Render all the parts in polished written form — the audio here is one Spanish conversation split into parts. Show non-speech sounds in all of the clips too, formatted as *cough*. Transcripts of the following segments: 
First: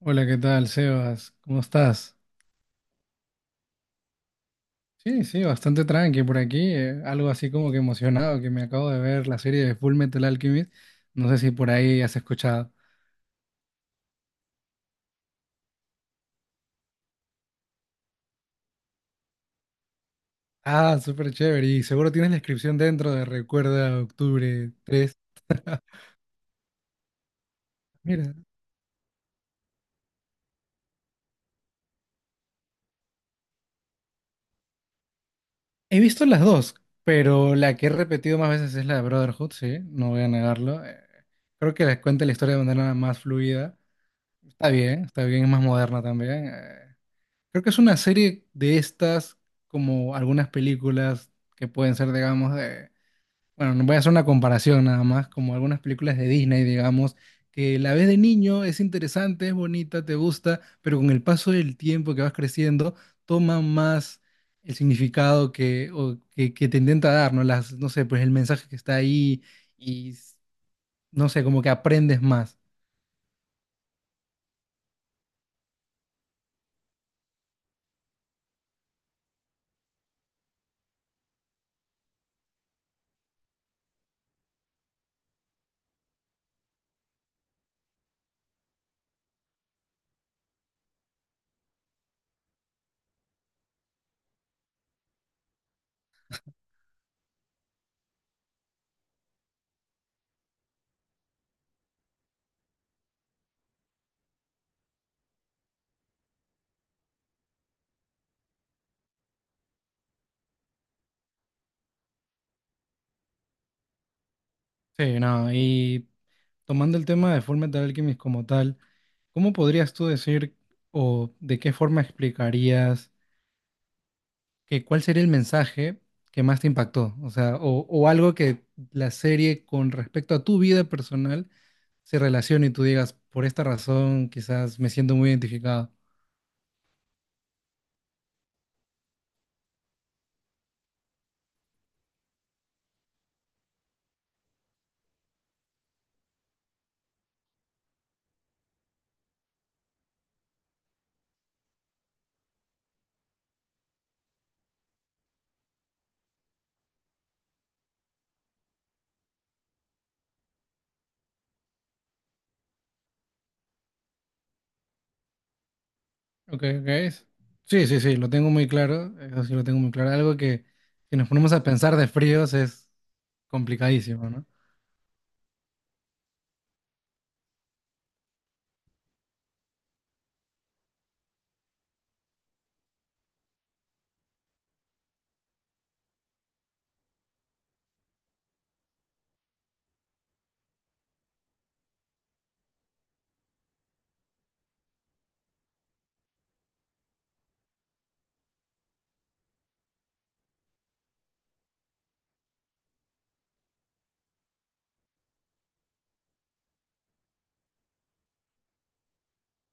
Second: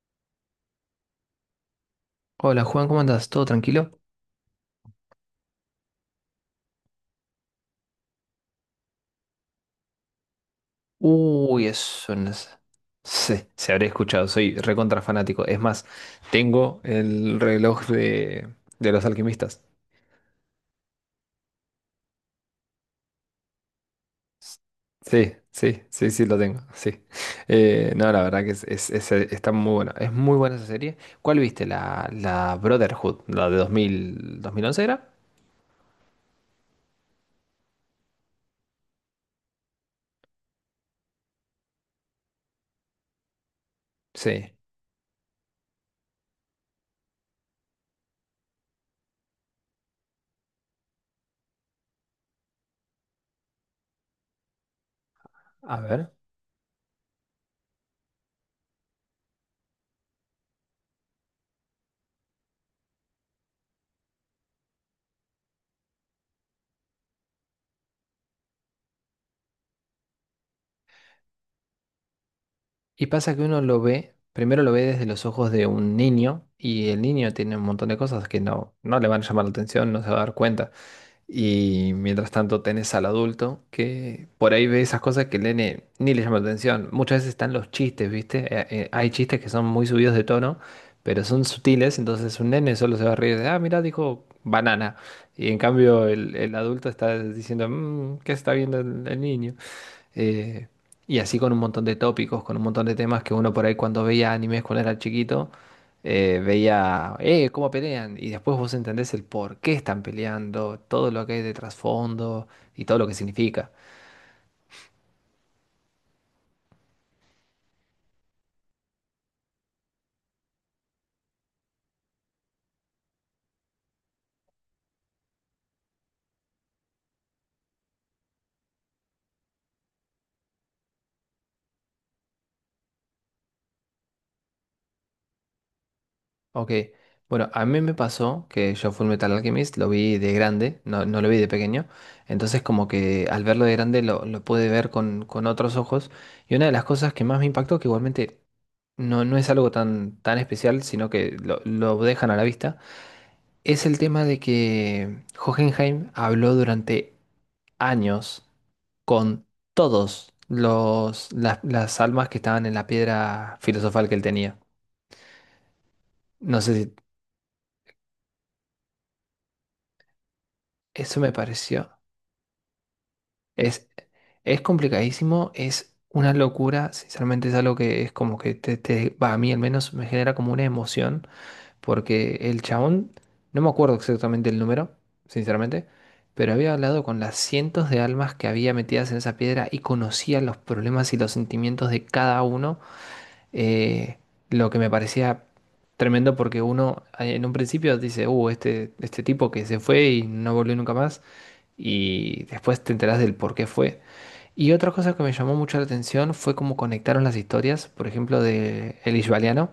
Hola, ¿qué tal, Sebas? ¿Cómo estás? Hola Juan, ¿cómo andas? ¿Todo tranquilo? Sí, sí, bastante tranqui por aquí. Algo así como que emocionado, que me acabo de ver la serie de Full Metal Alchemist. No sé si Uy, por ahí eso has no es- escuchado. Se habré escuchado, soy recontra fanático. Es más, tengo el reloj de los alquimistas. Ah, súper chévere. Y seguro tienes la inscripción dentro de Recuerda Octubre 3. Sí, sí, sí, sí, lo tengo, sí. No, la Mira, verdad que está muy bueno. Es muy buena esa serie. ¿Cuál viste? La Brotherhood, la de dos mil once era. he visto las dos, pero la que he repetido más veces es la de Brotherhood, sí, no voy a negarlo. Creo que les cuenta la historia de manera más fluida. Sí, Está bien, es más moderna también. Creo que es una serie de estas, como algunas películas que pueden ser, digamos, de... Bueno, no voy a hacer una comparación nada más, como a algunas ver. películas de Disney, digamos, que la ves de niño, es interesante, es bonita, te gusta, pero con el paso del tiempo que vas creciendo, toma más el significado que, o que te intenta dar, ¿no? Las, no sé, pues el mensaje que está ahí y, no sé, como que aprendes más. Y pasa que uno lo ve, primero lo ve desde los ojos de un niño y el niño tiene un montón de cosas que no le van a llamar la atención, no se va a dar cuenta. Y mientras tanto tenés al adulto que por ahí ve esas cosas que el nene ni le llama la atención. Muchas veces están los chistes, ¿viste? Hay chistes que son muy subidos de tono, pero son sutiles, entonces un nene solo se va a reír de, ah, mira, dijo banana. Y en cambio el adulto está diciendo, "Mm, ¿qué está viendo el niño? eh, y así con un montón de tópicos, con un montón de temas que uno por ahí cuando veía animes cuando era chiquito, veía, cómo pelean, y después vos entendés el por qué están peleando, todo lo que hay de trasfondo y todo lo que significa. Sí, no, y tomando el tema de Fullmetal Alchemist como tal, ¿cómo podrías tú decir o de qué forma explicarías que cuál sería el mensaje que más te impactó? O sea, o algo que la serie con respecto a tu vida personal se relacione y tú digas, por esta razón quizás me siento muy identificado. Ok, bueno, a mí me pasó que yo Metal Alchemist lo vi de grande, no lo vi de pequeño, entonces como que al verlo de grande lo pude ver con otros ojos, y una de las cosas que más me impactó, que igualmente no es algo tan especial, sino que lo dejan a la vista, es el tema de que Hohenheim habló durante años con todos las almas que estaban en la piedra filosofal que él tenía. Ok, No sé si ok. Sí, sí, sí, lo tengo muy claro. Eso sí lo tengo muy claro. Algo que si eso nos me ponemos a pareció. pensar de fríos es Es, complicadísimo, ¿no? es complicadísimo, es una locura, sinceramente es algo que es como que va, a mí al menos me genera como una emoción. Porque el chabón, no me acuerdo exactamente el número, sinceramente, pero había hablado con las cientos de almas que había metidas en esa piedra y conocía los problemas y los sentimientos de cada uno, eh, lo que me parecía tremendo porque uno en un principio dice, este tipo que se fue y no volvió nunca más, y después te enterás del por qué fue. Y otra cosa que me llamó mucho la atención fue cómo conectaron las historias, por ejemplo, de el Ishvaliano,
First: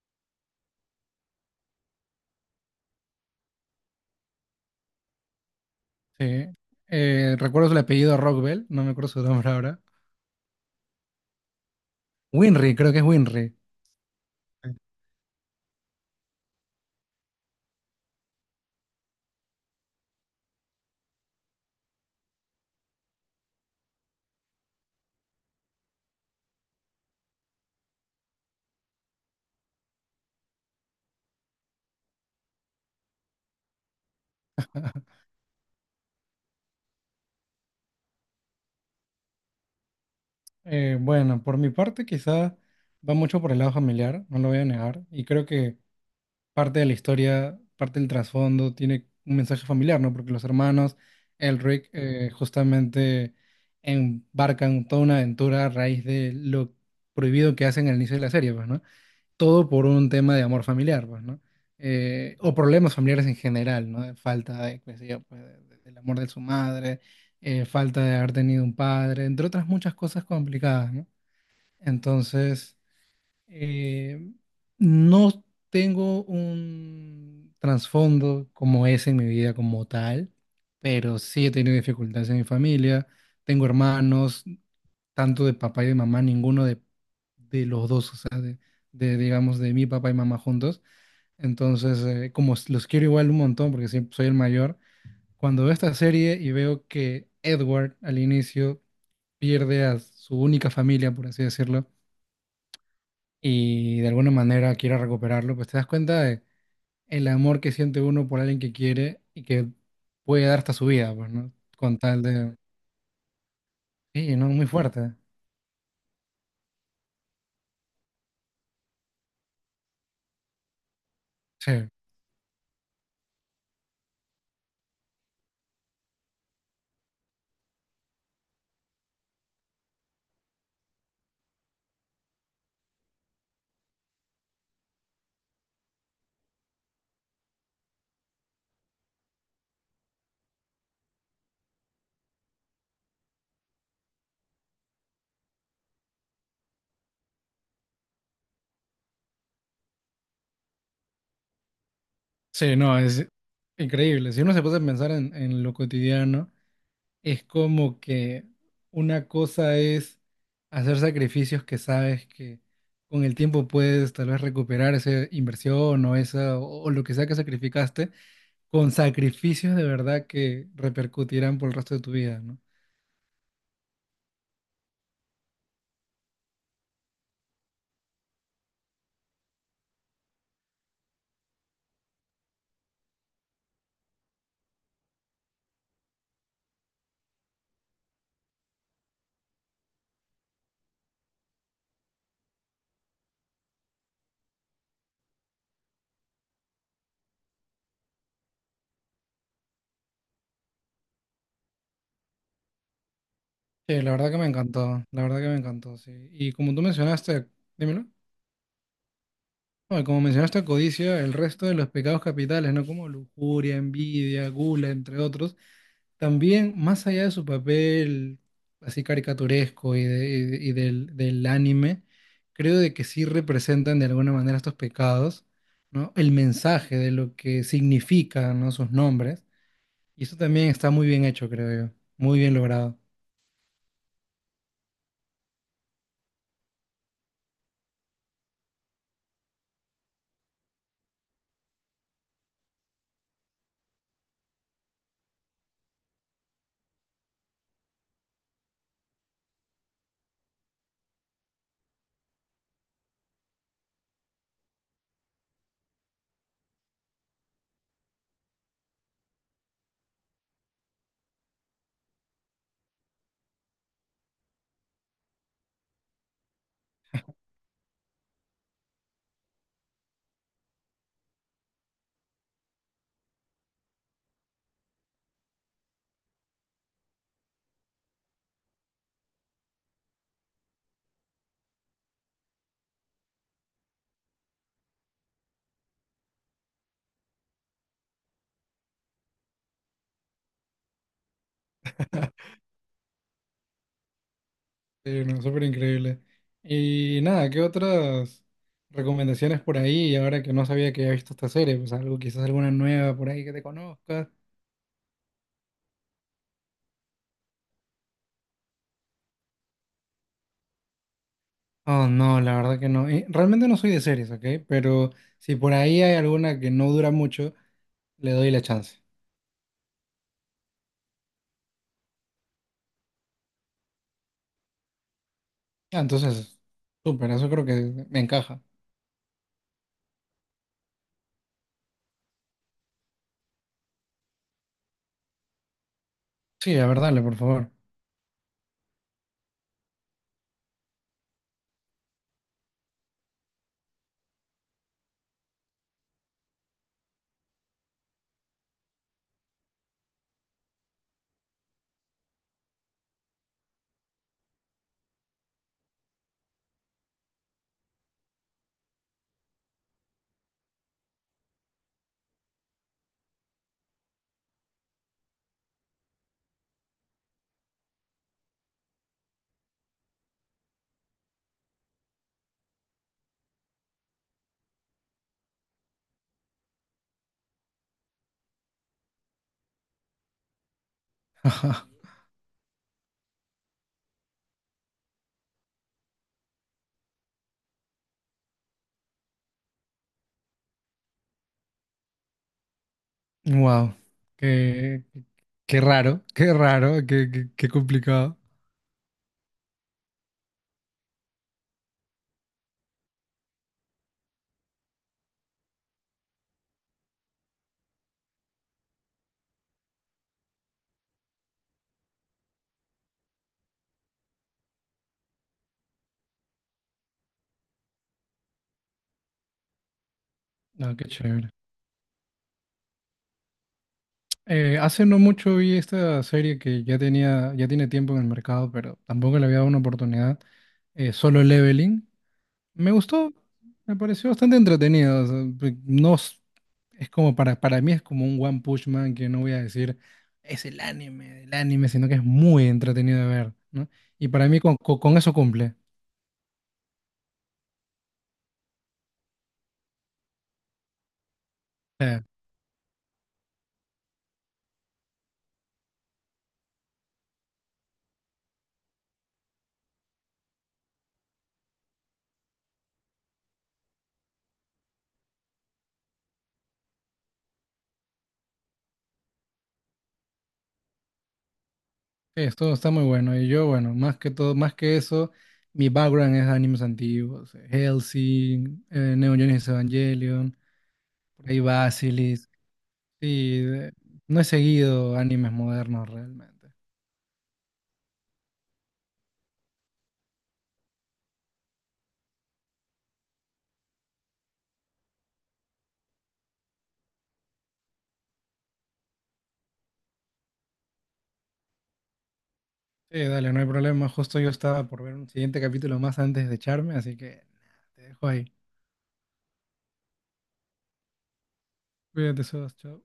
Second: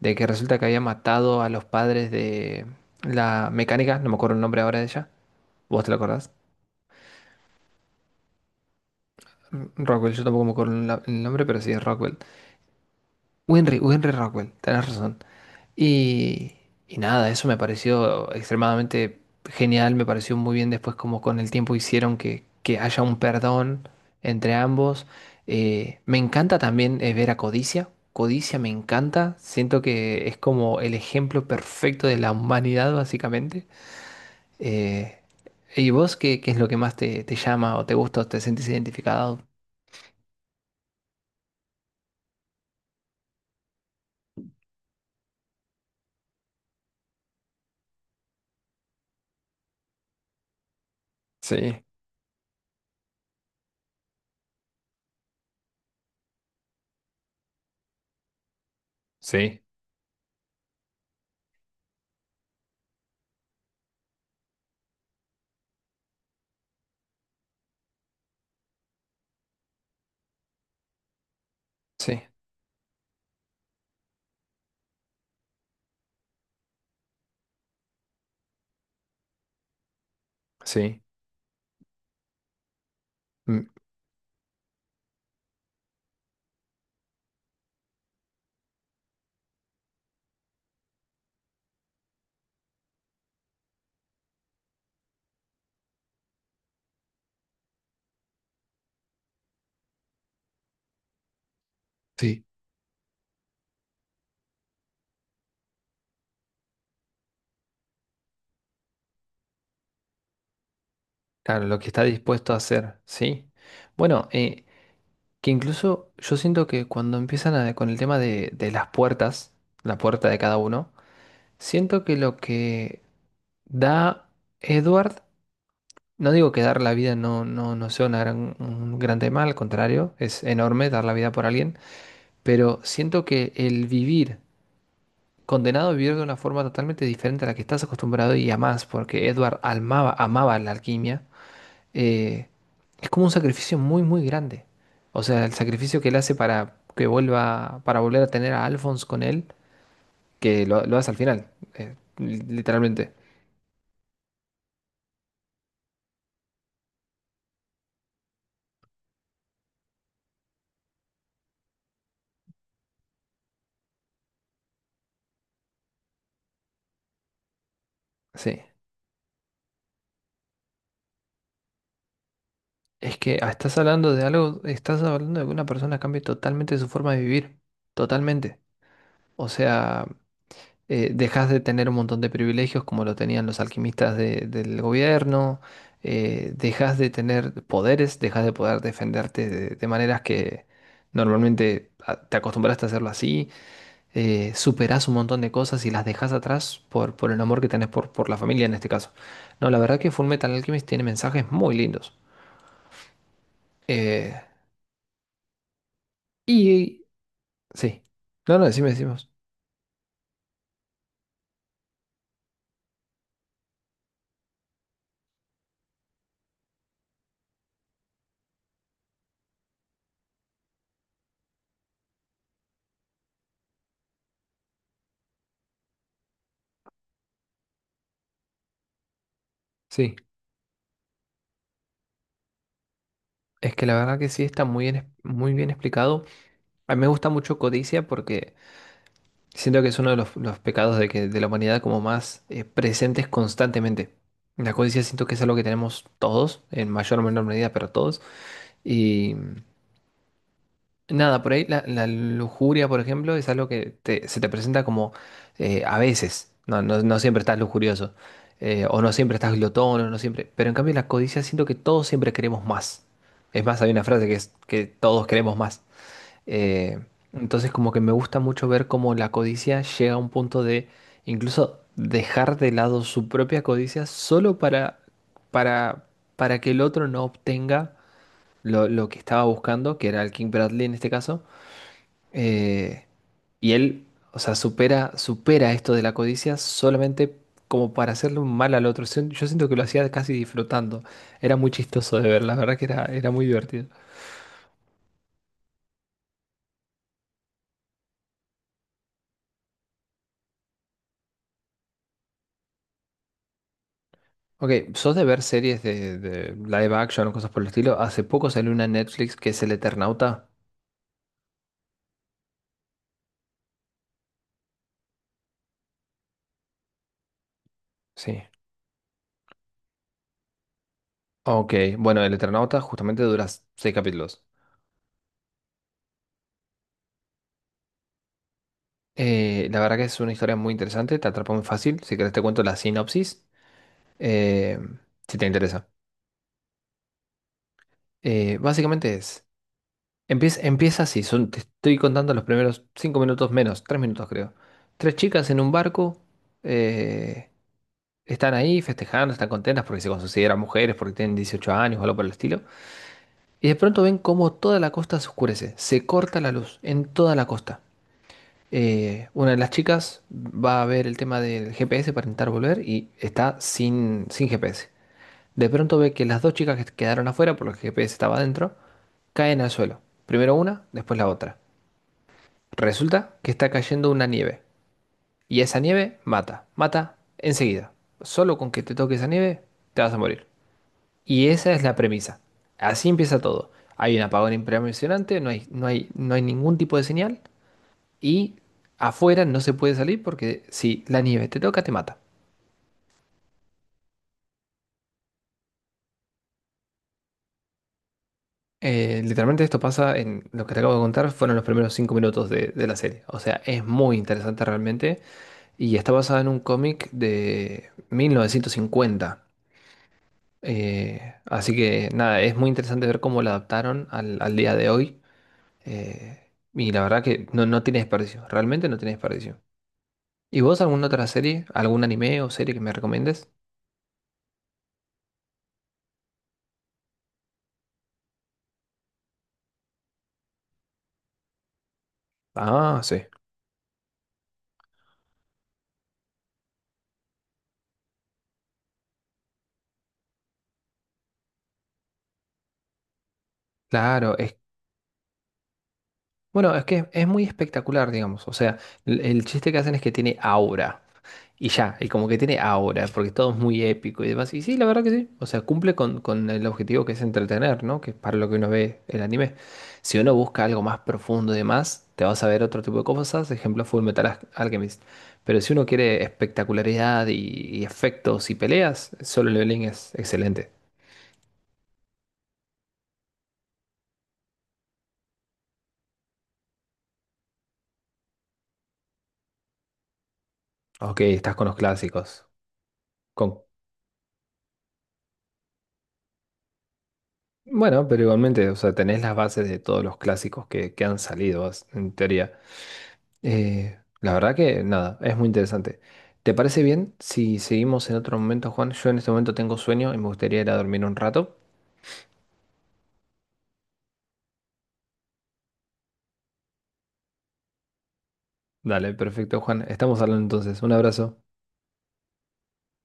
de que resulta que había matado a los padres de la mecánica, no me acuerdo el nombre ahora de ella, ¿vos te lo acordás? Sí. Recuerdo el apellido Rockbell, no me acuerdo su nombre ahora. Rockwell, yo tampoco me acuerdo el nombre, pero sí es Rockwell. Winry, creo que es Winry. Winry, Winry Rockwell, tenés razón. Y, y nada, eso me pareció extremadamente genial, me pareció muy bien después como con el tiempo hicieron que haya un perdón entre ambos. Me encanta también ver a Codicia, Codicia me encanta, siento que es como el ejemplo perfecto de la humanidad básicamente. Eh, ¿Y vos qué es lo que más te llama o te gusta o te sentís identificado? Bueno, por mi parte quizá va mucho por el lado familiar, no lo voy a negar. Y creo que parte de la historia, parte del trasfondo, tiene un mensaje familiar, ¿no? Porque los hermanos Sí, Elric justamente embarcan toda una aventura a raíz de lo prohibido que hacen al inicio de la serie, pues, ¿no? sí, Todo por un tema de amor familiar, pues, ¿no? O problemas familiares en general, ¿no? Falta de, qué sé yo, pues, del amor de su madre, falta de haber tenido un padre, entre otras muchas cosas complicadas, ¿no? sí. Entonces... Eh, no tengo un trasfondo como ese en mi vida como tal, Sí. pero sí he tenido dificultades en mi familia. Tengo Mm, hermanos, tanto de papá y de mamá, ninguno de los dos, o sea, digamos, de mi papá y mamá juntos. Entonces, como los quiero igual un montón, porque siempre soy el mayor, cuando veo esta serie y veo que Edward al inicio pierde a su única familia, por así decirlo, sí. y de alguna manera quiera recuperarlo, pues te das cuenta de el amor que siente uno por alguien que quiere y que puede dar hasta su vida, pues, ¿no? Claro, lo que Con está tal dispuesto a de... hacer, ¿sí? Bueno, Sí, no, muy fuerte. que incluso yo siento que cuando empiezan a- con el tema de las puertas, la puerta de cada uno, Sí, siento que lo que da Edward, no digo que dar la vida no sea una gran- un gran tema, al contrario, es enorme dar la vida por alguien, pero siento que el vivir, condenado a vivir de una forma totalmente diferente a la que estás acostumbrado y amás, porque Edward amaba, amaba la alquimia, eh, es como un sacrificio muy, muy grande. O sea, el sacrificio que él hace para que vuelva, para volver a tener a Alphonse con él, que lo hace al final, sí, no, literalmente. es increíble. Si uno se puede pensar en lo cotidiano, es como que una cosa es hacer sacrificios que sabes que con el tiempo puedes tal vez recuperar esa inversión o esa o lo que sea que sacrificaste Sí. con sacrificios de verdad que repercutirán por el resto de tu vida, ¿no? Es que ah, estás hablando de algo, estás hablando de que una persona cambie totalmente su forma de vivir. Totalmente. O sea, dejas de tener un montón de privilegios como lo tenían los alquimistas del gobierno. Dejas de tener poderes, dejas de poder defenderte de maneras que normalmente ah, te acostumbraste a hacerlo así. Superás un montón de cosas y las dejás atrás por el amor que tenés por la familia en este caso. No, la verdad que Fullmetal Alchemist tiene mensajes muy lindos. Sí, la verdad Eh, que me encantó, la verdad que me encantó, sí. Y como tú y mencionaste, sí. dímelo, No, no, decime, decimos. no, y como mencionaste codicia, el resto de los pecados capitales, ¿no? Como lujuria, envidia, gula, entre otros, también más allá de su papel así caricaturesco y, del anime, creo de que sí representan de alguna manera estos pecados, ¿no? El mensaje de lo que significan, ¿no? Sus nombres. Sí. Y eso también está muy bien hecho, creo yo. Muy bien logrado. Es que la verdad que sí está muy bien, muy bien explicado. A mí me gusta mucho Codicia porque siento que es uno de los pecados de la humanidad como más presentes constantemente. La codicia siento que es algo que tenemos todos, en mayor o menor medida, pero todos. Y nada, por ahí la lujuria, por ejemplo, es algo que se te presenta como a veces, no siempre estás lujurioso, o no siempre estás glotón, o no siempre, pero en cambio la codicia siento que todos siempre queremos más. Es más, hay una frase que es que todos queremos más. Eh, entonces como que me gusta mucho ver cómo la codicia llega a un punto de incluso dejar de lado su propia codicia solo para, para que el otro no obtenga lo que estaba buscando, que era el King Bradley en este caso, eh, y él, o sea, supera esto de la codicia solamente como para hacerle un mal al otro. Yo siento que lo hacía casi disfrutando. Era muy chistoso de ver, la verdad que era muy divertido. Sí, no, súper increíble. Y nada, ¿qué otras recomendaciones por ahí? Ahora que no sabía que había visto esta serie, pues algo, quizás alguna nueva por ahí que te conozcas. Ok, ¿sos de ver series de live action o cosas por el estilo? Hace poco salió una en Netflix que es El Eternauta. Oh, no, la verdad que no. Realmente no soy de series, ¿ok? Pero si por ahí hay alguna que no dura mucho, le Sí. doy la chance. Ok, bueno, El Eternauta justamente dura 6 capítulos. Ah, entonces, súper, eso creo que me encaja. La verdad que es una historia muy interesante, te atrapa muy fácil. Si querés te cuento la sinopsis, eh, si te interesa. Sí, a ver, dale, por favor. Básicamente es... Empieza así, son, te estoy contando los primeros 5 minutos menos, 3 minutos creo. Tres chicas en un barco, eh, están ahí festejando, están contentas porque se consideran mujeres, porque tienen 18 años o algo por el estilo. Y de pronto ven cómo toda la costa se oscurece, se corta la luz en toda la costa. Una de las chicas va a ver el tema del GPS para intentar volver y está sin GPS. De pronto ve que las dos chicas que quedaron afuera, porque el GPS estaba adentro, caen al suelo. Primero una, después la otra. Resulta que está cayendo una nieve. Y esa nieve mata, mata enseguida. Solo con que te toque esa nieve, te vas a morir. Y esa es la *laughs* premisa. Así empieza todo. Hay un apagón impresionante, no hay ningún tipo de señal. Y afuera no se puede salir porque si la nieve te toca, te mata. Wow, qué, qué raro, qué complicado. Literalmente esto pasa en lo que te acabo de contar, fueron los primeros cinco minutos de la serie. O sea, es muy interesante realmente. Y está basada en un cómic de 1950. Así que nada, es muy interesante ver cómo lo adaptaron al día de hoy. eh, y la verdad que no tiene desperdicio, realmente no tiene desperdicio. ¿Y vos No, qué alguna otra chévere. serie, algún anime o serie que me recomiendes? Hace no mucho vi esta serie que ya tenía, ya tiene tiempo en el mercado, pero tampoco le había dado una oportunidad. Solo Leveling. Me Ah, sí. gustó, me pareció bastante entretenido. O sea, pe- no s- es como para mí es como un One Punch Man que no voy a decir es el anime, sino que es muy entretenido de ver, ¿no? Y Claro, para es, mí con eso cumple. bueno, es que es muy espectacular, digamos. O sea, el chiste que hacen es que tiene aura. Y ya, y como que tiene ahora porque todo es muy épico y demás. Y sí, la verdad que sí. O sea, cumple con el objetivo que es entretener, ¿no? Que es para lo que uno ve el anime. Si uno busca algo más profundo y demás, te vas a ver otro tipo de cosas. Ejemplo, Alchemist. Pero si uno quiere espectacularidad y efectos y peleas, Solo Leveling es excelente. Sí, esto está muy bueno. Y yo, bueno, más que todo, más que eso, mi background es animes antiguos, Hellsing, Neon Genesis Evangelion, Ok, por estás ahí con los clásicos. Basilisk. Con... Sí, no he seguido animes modernos realmente. Bueno, pero igualmente, o sea, tenés las bases de todos los clásicos que han salido, en teoría. La verdad que nada, es muy interesante. ¿Te parece bien si seguimos en otro momento, Juan? Yo en este momento tengo sueño y me gustaría ir a dormir un rato. Sí, dale, no hay problema. Justo yo estaba por ver un siguiente capítulo más antes de echarme, así que nada, te dejo ahí. Dale, perfecto, Juan. Estamos hablando entonces. Un abrazo. Cuídate, Sebas, chao.